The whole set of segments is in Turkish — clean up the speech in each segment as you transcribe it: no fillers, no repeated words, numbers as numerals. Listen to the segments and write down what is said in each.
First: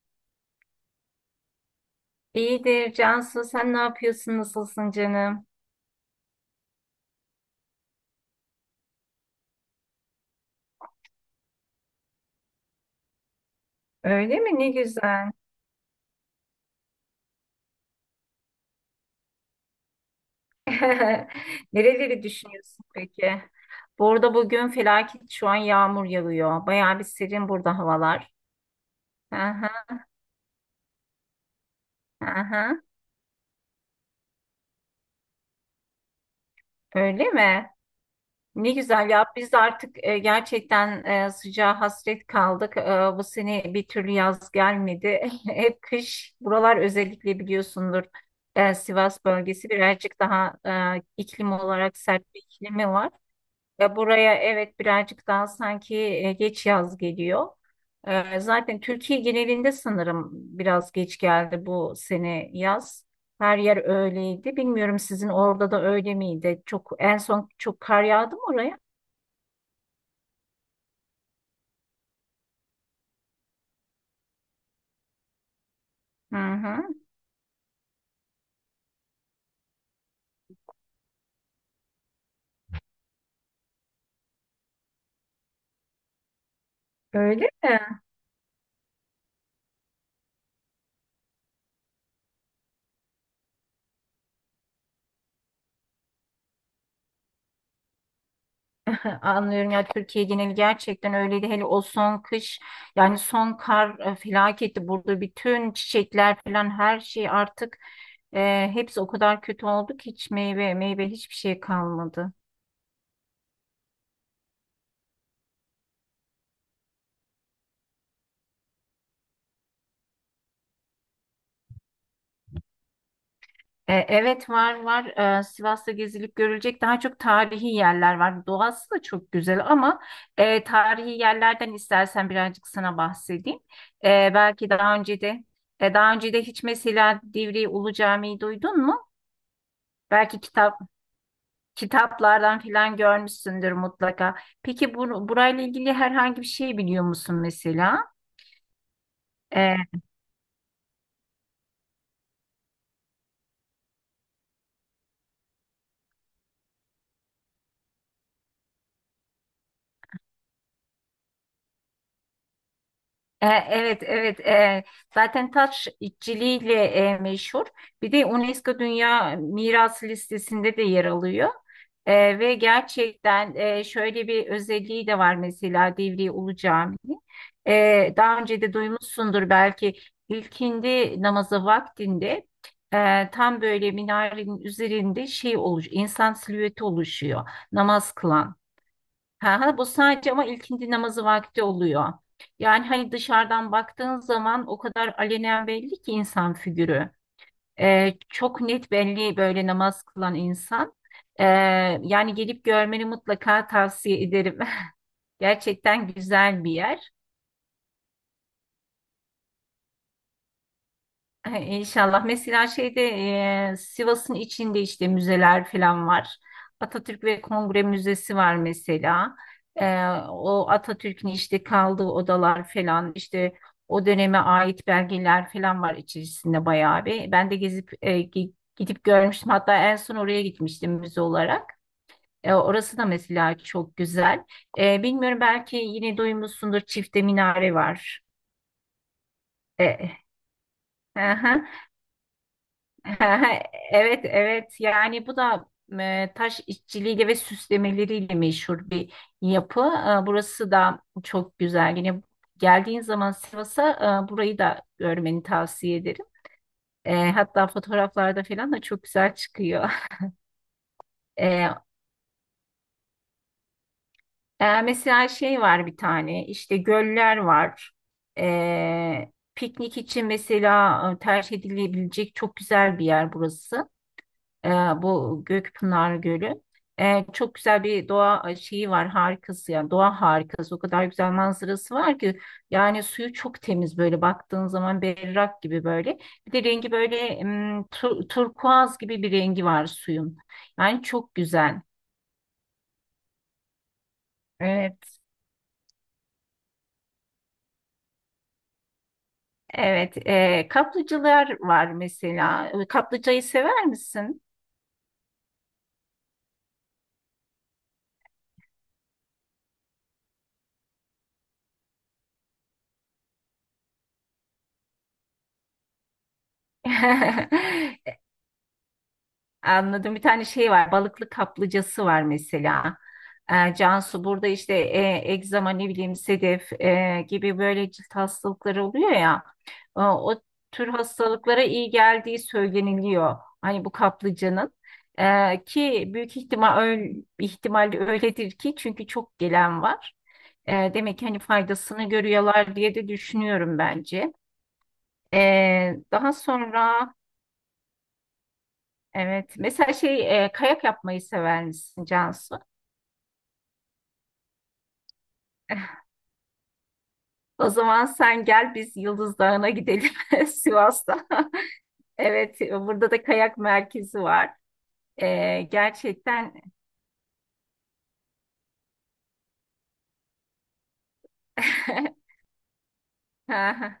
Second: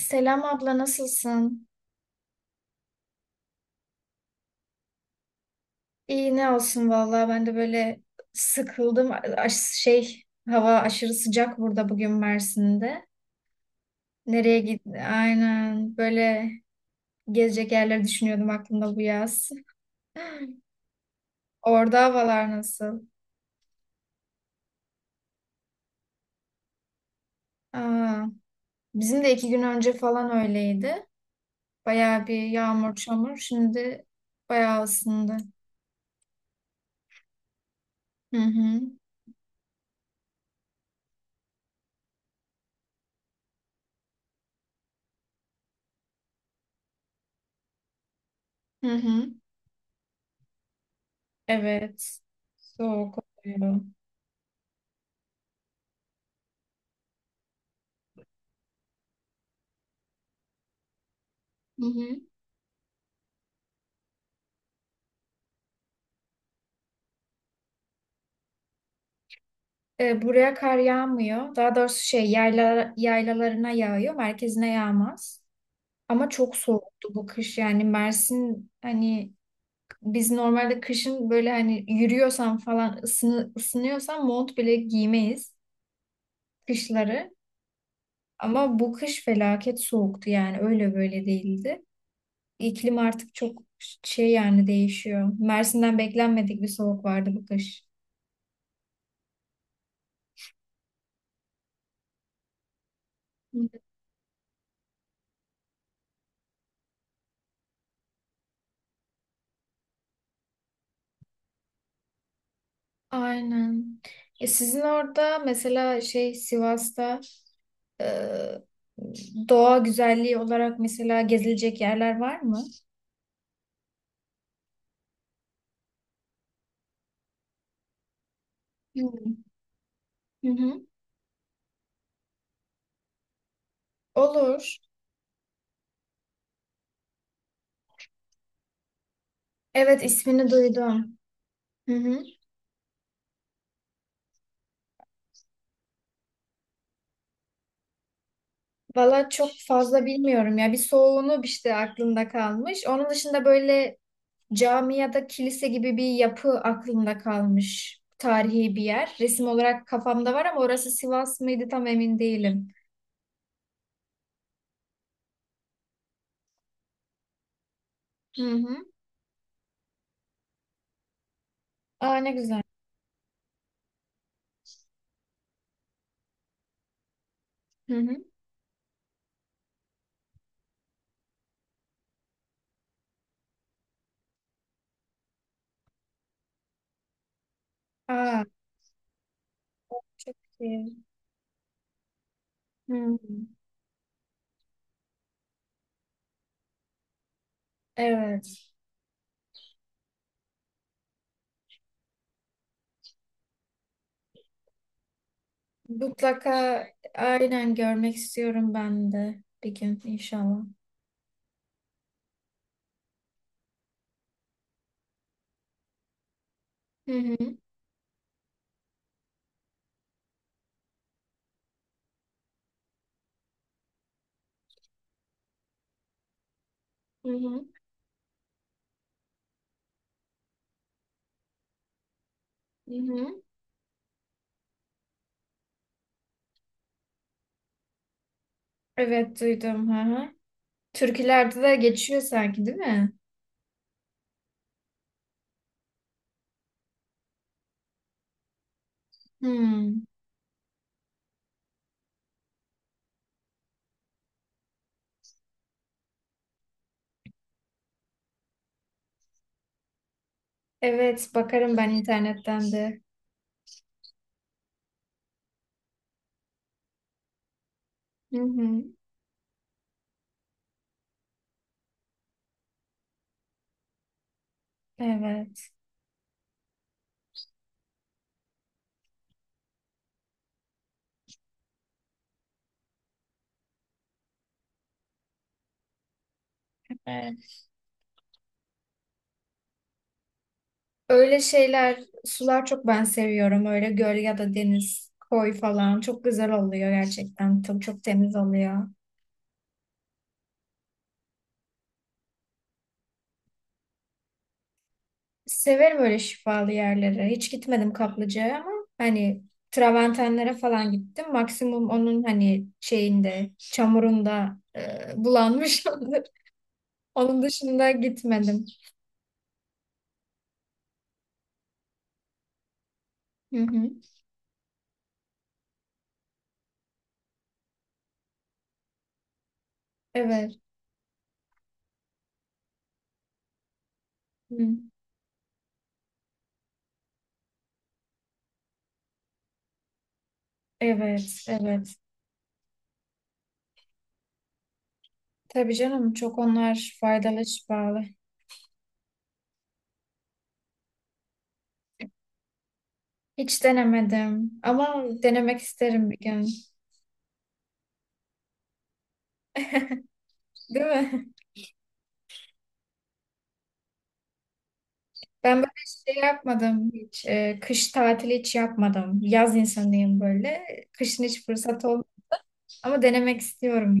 Selam abla, nasılsın? İyidir Cansu, sen ne yapıyorsun, nasılsın canım? İyi ne olsun vallahi ben de böyle sıkıldım. Aş- şey Hava aşırı sıcak burada bugün Mersin'de. Öyle mi? Nereye Ne git? güzel. Aynen böyle gezecek yerleri düşünüyordum aklımda bu yaz. Orada Nereleri havalar düşünüyorsun nasıl? peki? Burada bugün felaket şu an yağmur yağıyor. Bayağı bir serin burada Aa, havalar. bizim de 2 gün Aha, önce falan öyleydi. Bayağı bir aha. yağmur çamur. Şimdi bayağı ısındı. Öyle mi? Hı Ne hı. güzel ya. Biz de artık gerçekten sıcağa hasret kaldık. Bu sene bir türlü yaz gelmedi. Hep kış. Buralar özellikle biliyorsundur. Hı Sivas hı. bölgesi birazcık daha iklim olarak Evet. sert bir iklimi var. Soğuk oluyor. Ve buraya evet birazcık daha sanki geç yaz geliyor. Zaten Türkiye genelinde sanırım biraz geç geldi Hı bu hı. sene yaz. Her yer öyleydi. Bilmiyorum sizin orada da öyle miydi? Çok en son çok kar yağdı mı oraya? Buraya kar yağmıyor. Daha doğrusu yaylalarına yağıyor. Merkezine yağmaz. Ama Hı çok hı. soğuktu bu kış. Yani Mersin hani biz normalde kışın böyle hani yürüyorsan falan ısınıyorsan mont bile giymeyiz kışları. Öyle mi? Ama bu kış felaket soğuktu yani öyle böyle değildi. İklim artık çok şey yani değişiyor. Mersin'den beklenmedik bir soğuk vardı bu kış. Anlıyorum ya, Türkiye geneli gerçekten öyleydi. Hele o son kış, yani son kar felaketti. Burada bütün çiçekler falan her şey artık hepsi o kadar kötü oldu ki hiç meyve, hiçbir şey kalmadı. Aynen. Sizin orada mesela şey Sivas'ta. Ee, Doğa güzelliği olarak mesela gezilecek yerler var mı? Evet, var. Sivas'ta gezilip görülecek daha çok tarihi yerler var. Doğası da çok Hmm. güzel ama Hı hı. tarihi yerlerden istersen birazcık sana bahsedeyim. E, belki Olur. daha önce de e, Daha önce de hiç mesela Divriği Ulu Camii'yi duydun mu? Evet, Belki ismini kitap, duydum. Hı hı. kitaplardan filan görmüşsündür mutlaka. Peki burayla ilgili herhangi bir şey biliyor musun mesela? Valla çok Ee, fazla bilmiyorum ya. Bir soğuğunu işte aklımda kalmış. Onun dışında böyle cami ya da kilise gibi bir yapı aklımda kalmış. Tarihi bir yer. Resim olarak kafamda var ama orası Sivas mıydı tam emin değilim. Evet, evet. Zaten taş işçiliğiyle meşhur. Bir de Hı hı. UNESCO Dünya Mirası listesinde de yer alıyor. Aa, ne Ve güzel. gerçekten şöyle bir özelliği de var mesela Divriği Ulu Camii. Hı hı. Daha önce de duymuşsundur belki, ilkindi namazı vaktinde tam böyle minarenin üzerinde insan silüeti oluşuyor namaz Aa, kılan. Ha, ha, bu sadece çok ama ilkindi iyi. namazı vakti oluyor. Yani hani Hmm. dışarıdan baktığın zaman o kadar alenen belli ki insan figürü. Çok Evet. net belli böyle namaz kılan insan. Ee, Yani gelip görmeni mutlaka tavsiye ederim. Gerçekten güzel bir Mutlaka yer. aynen görmek istiyorum ben de bir gün inşallah. Ay, İnşallah. Mesela şeyde Sivas'ın içinde işte müzeler falan var. Hı Atatürk hı, ve Kongre Müzesi var mesela. O Atatürk'ün işte kaldığı odalar falan işte o döneme ait belgeler falan var içerisinde bayağı hı bir. Ben de hı, gezip gidip görmüştüm. Hatta en son oraya gitmiştim müze olarak. Hı Orası da hı. mesela çok güzel. Bilmiyorum, belki yine duymuşsundur, Çifte Minare var. Evet, duydum. Hı E, hı. Türkülerde de geçiyor sanki değil mi? Evet, evet. Yani bu da taş işçiliğiyle ve süslemeleriyle meşhur bir yapı. Hmm. Burası da çok güzel. Yine geldiğin zaman Sivas'a burayı da görmeni tavsiye ederim. Hatta fotoğraflarda falan da çok güzel çıkıyor. Evet, E, bakarım ben internetten de. Mesela şey var bir tane, işte göller var. Hı hı. Piknik için mesela tercih edilebilecek çok güzel bir yer burası. E, Bu Evet. Gökpınar Gölü. Çok güzel bir doğa şeyi var, harikası, yani doğa harikası, o kadar güzel manzarası var ki yani suyu çok temiz, böyle baktığın zaman berrak gibi, böyle bir de rengi böyle Evet. Turkuaz gibi bir rengi var suyun, yani çok Öyle güzel. şeyler, sular çok ben seviyorum. Öyle göl ya da deniz, Evet, koy falan. Çok güzel oluyor gerçekten. Çok çok temiz oluyor. evet. Kaplıcalar var mesela. Kaplıcayı sever misin? Severim öyle şifalı yerlere. Hiç gitmedim Kaplıca'ya ama hani Traventenlere falan gittim. Maksimum onun hani şeyinde, çamurunda bulanmışımdır. Onun dışında gitmedim. Anladım. Bir tane şey var. Balıklı kaplıcası var mesela. Hı hı. Cansu burada işte egzama, ne bileyim sedef gibi böyle cilt hastalıkları oluyor ya. O Evet. tür hastalıklara iyi geldiği söyleniliyor. Hani bu kaplıcanın. Hı. Ki büyük ihtimalle öyledir ki çünkü çok gelen var. Demek ki hani Evet, evet. faydasını görüyorlar diye de düşünüyorum bence. Tabii E, canım, Daha çok onlar sonra faydalı, şifalı. evet mesela şey kayak yapmayı sever misin Cansu? Hiç denemedim ama denemek isterim bir gün. O zaman sen gel, biz Yıldız Dağı'na gidelim Değil mi? Sivas'ta. Evet, burada da kayak merkezi var. Ben böyle şey Gerçekten. yapmadım hiç. Kış tatili hiç yapmadım. Yaz insanıyım böyle. Kışın hiç fırsat olmadı. Ama denemek istiyorum. Aha,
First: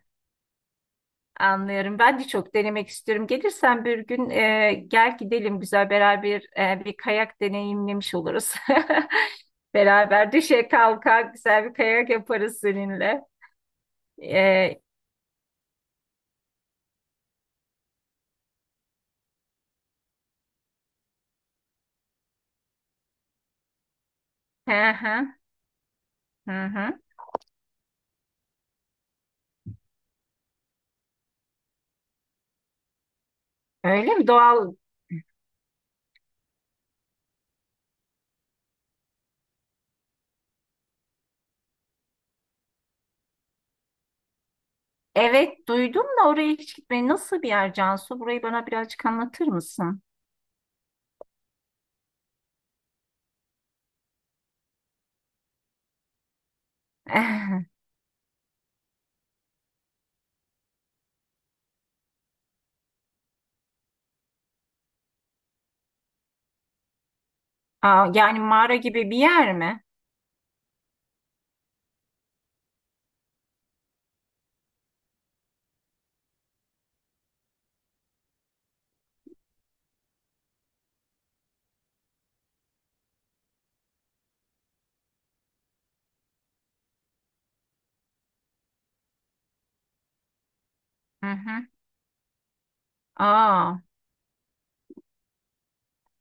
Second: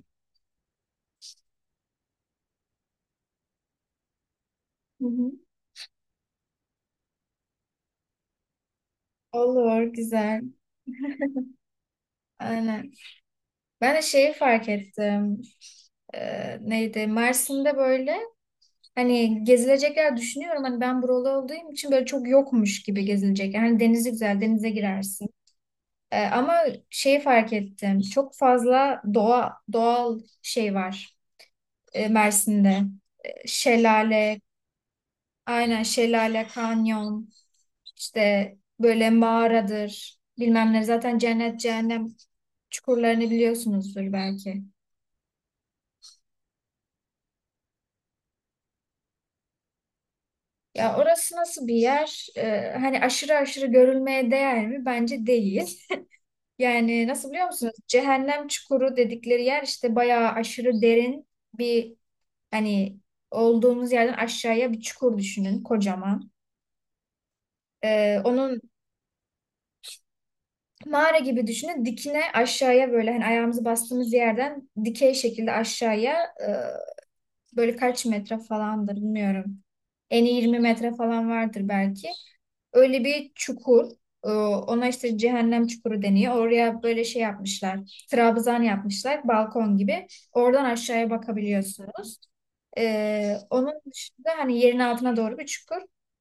anlıyorum. Ben de çok denemek istiyorum. Gelirsen bir gün Hı gel hı. gidelim, güzel beraber bir kayak deneyimlemiş oluruz. Olur, Beraber güzel. düşe kalka güzel bir kayak yaparız Aynen. seninle. Ben de şeyi fark Ee, ettim. Neydi? Mersin'de böyle hani gezilecek yer düşünüyorum. Hani ben buralı olduğum için böyle çok yokmuş gibi gezilecek yer. Hani denizi güzel, denize hı girersin. hı, Ama hı hı. şeyi fark ettim. Çok fazla doğal şey var Mersin'de. Öyle mi? Şelale. Doğal. Aynen şelale, kanyon, işte böyle mağaradır, bilmem ne. Zaten cennet, cehennem çukurlarını biliyorsunuzdur belki. Evet duydum da, oraya hiç gitmeyi, nasıl bir yer Cansu? Burayı bana birazcık anlatır mısın? Ya orası nasıl bir yer? Hani aşırı aşırı görülmeye değer mi? Bence değil. Yani nasıl biliyor musunuz? Cehennem çukuru dedikleri yer işte bayağı aşırı derin bir hani olduğumuz yerden aşağıya bir çukur düşünün kocaman. Aa, yani Onun mağara gibi bir yer mi? Mağara gibi düşünün. Dikine aşağıya böyle hani ayağımızı bastığımız yerden dikey şekilde aşağıya. e, Böyle kaç metre falandır bilmiyorum. Eni iyi 20 metre falan vardır belki. Öyle bir çukur. Ona işte cehennem çukuru deniyor. Oraya böyle şey yapmışlar. Trabzan yapmışlar. Balkon gibi. Oradan aşağıya Hı hı. bakabiliyorsunuz. Aa, Onun dışında hani yerin altına doğru bir çukur.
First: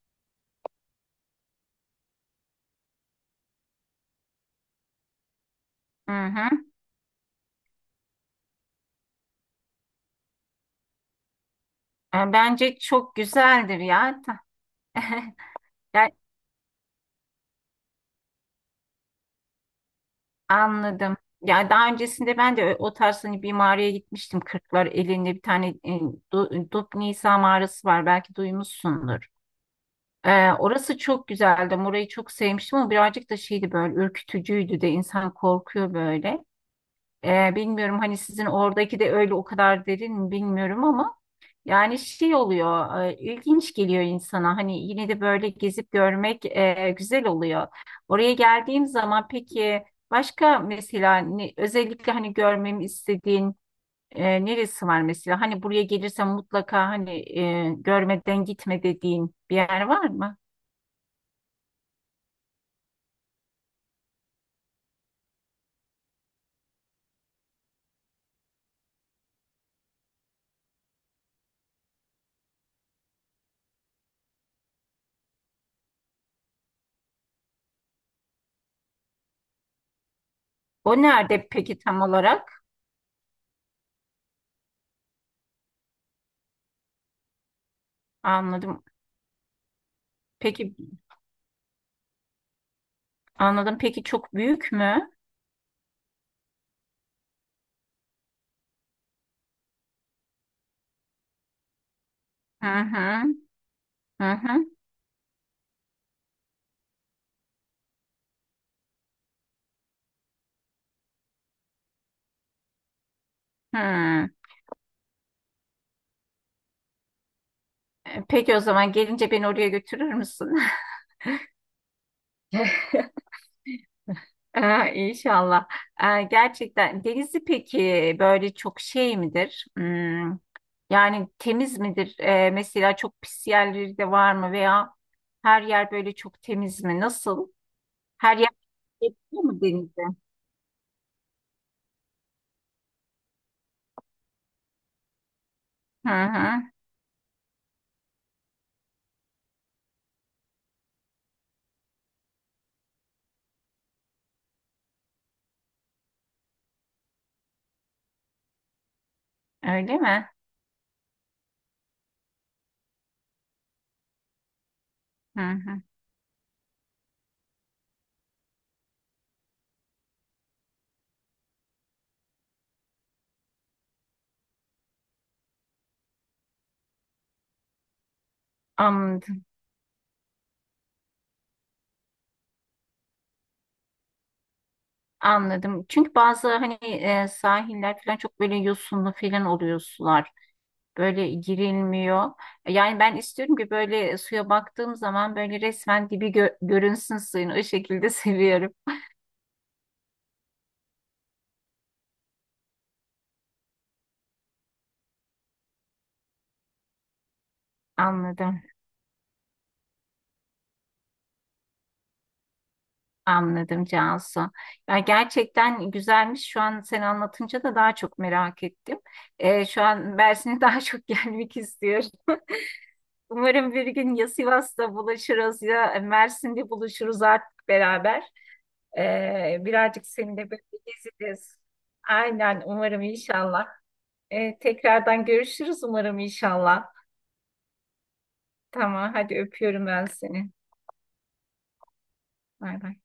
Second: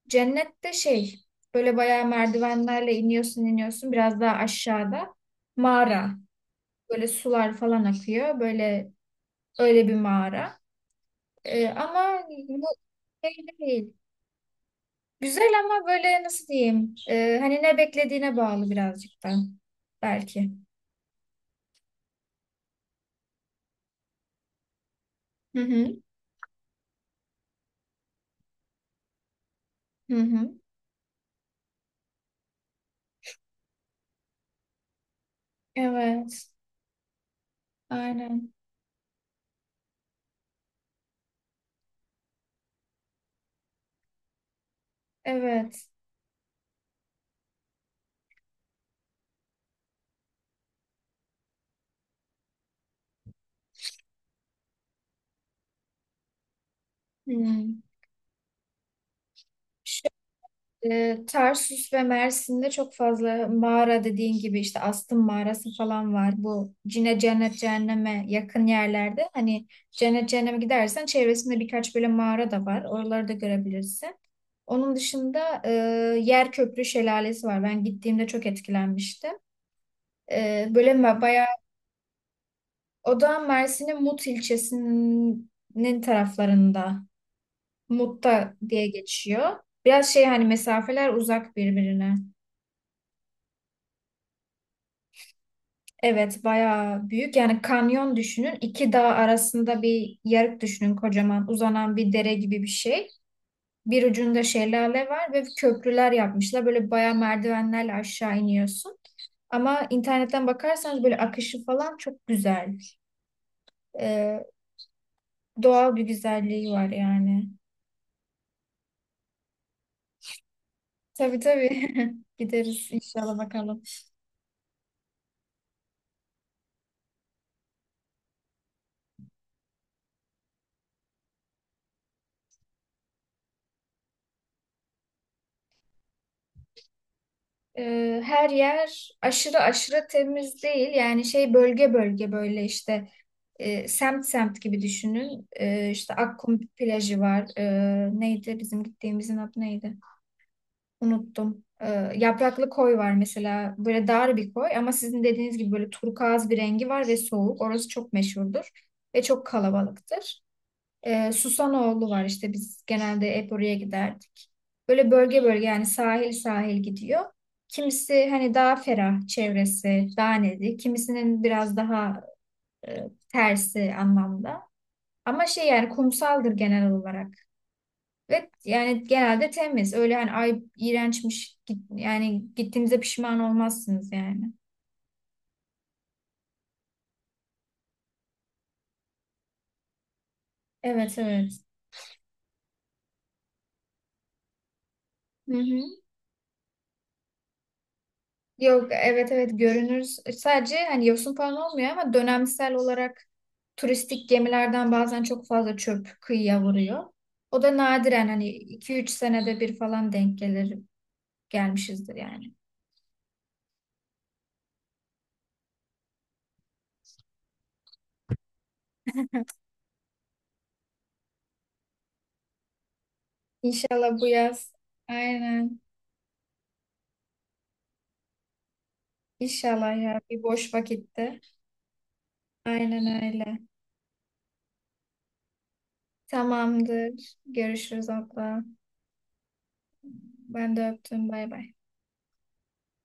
Cennette şey böyle bayağı merdivenlerle iniyorsun iniyorsun biraz daha aşağıda mağara. hı hı. Böyle sular falan akıyor. Böyle öyle bir mağara. Ama bu Bence çok şey güzeldir değil. ya. Güzel ama Yani böyle nasıl diyeyim? Hani ne beklediğine bağlı birazcık da belki. anladım. Ya daha öncesinde ben de o tarz hani bir mağaraya gitmiştim. Kırklar elinde bir Hı tane hı. Dupnisa mağarası var. Belki duymuşsundur. Hı hı. Orası çok güzeldi. Orayı çok sevmiştim ama birazcık da şeydi böyle, ürkütücüydü de, insan korkuyor böyle. Evet. Bilmiyorum hani sizin Aynen. oradaki de öyle o kadar derin mi bilmiyorum ama yani şey oluyor, ilginç geliyor insana, hani yine de böyle Evet. gezip görmek güzel oluyor. Oraya geldiğim zaman peki başka mesela özellikle hani görmemi istediğin neresi var mesela? Hani buraya gelirsem mutlaka hani Hı. Görmeden gitme dediğin bir yer var mı? Tarsus ve Mersin'de çok fazla mağara dediğin gibi işte Astım mağarası falan var. Bu cennet cehenneme yakın yerlerde. Hani cennet cehenneme gidersen çevresinde birkaç böyle mağara da var. Oraları da görebilirsin. Onun dışında Yer Köprü Şelalesi var. Ben gittiğimde çok etkilenmiştim. O Bayağı nerede peki tam olarak? o da Mersin'in Mut ilçesinin taraflarında. Mut'ta Anladım. diye geçiyor. Biraz şey hani Peki mesafeler uzak birbirine. anladım. Peki çok büyük mü? Evet, bayağı büyük. Yani kanyon düşünün. İki dağ arasında bir yarık düşünün kocaman. Uzanan bir dere gibi bir Hı şey. hı. Bir Hı ucunda hı. şelale var ve köprüler yapmışlar. Böyle bayağı merdivenlerle aşağı iniyorsun. Ama internetten bakarsanız böyle akışı falan çok güzel. Hmm. Ee, Doğal bir güzelliği var yani. Peki o zaman gelince beni oraya götürür müsün? Tabii tabii. Gideriz inşallah bakalım. İnşallah. Gerçekten denizi peki böyle çok şey midir? Hmm, yani temiz midir? Mesela çok pis yerleri de var mı, veya her yer böyle çok temiz mi? Nasıl? Her yer Her yer etkili aşırı mi aşırı denize? temiz değil. Yani şey bölge bölge böyle işte. Semt semt gibi düşünün. Hı İşte Akkum hı. plajı var. Neydi bizim gittiğimizin adı neydi? Unuttum. Yapraklı koy var mesela. Böyle dar bir koy ama sizin dediğiniz gibi böyle turkuaz bir rengi var ve soğuk. Orası çok meşhurdur ve çok Öyle mi? kalabalıktır. Susanoğlu var işte biz genelde hep oraya giderdik. Böyle Hı bölge bölge hı. yani sahil sahil gidiyor. Kimisi hani daha ferah çevresi, daha nedir? Kimisinin biraz daha e, tersi anlamda. Ama şey yani kumsaldır genel olarak. Ve yani Anladım. genelde temiz. Öyle hani ay iğrençmiş yani gittiğinize pişman olmazsınız yani. Anladım. Çünkü bazı hani sahiller falan çok böyle yosunlu falan oluyor sular, Evet, böyle evet. girilmiyor. Yani ben istiyorum ki böyle suya baktığım zaman Hı böyle hı. resmen dibi görünsün suyun. O şekilde seviyorum. Yok, evet evet görünür. Sadece hani yosun falan olmuyor ama dönemsel olarak turistik gemilerden bazen çok fazla çöp kıyıya vuruyor. O da nadiren hani Anladım. 2-3 senede bir falan denk gelir gelmişizdir yani. Anladım Cansu. Ya gerçekten güzelmiş. Şu an sen anlatınca da daha çok merak ettim. Şu an Mersin'e daha çok gelmek istiyorum. Umarım bir İnşallah gün bu ya yaz. Sivas'ta buluşuruz Aynen. ya Mersin'de buluşuruz artık beraber. İnşallah Birazcık ya bir seninle böyle boş vakitte. gezeriz. Aynen umarım Aynen öyle. inşallah. Tekrardan görüşürüz umarım inşallah. Tamamdır. Görüşürüz, abla. Tamam, hadi öpüyorum ben seni. Ben de öptüm. Bay bay. Bay bay.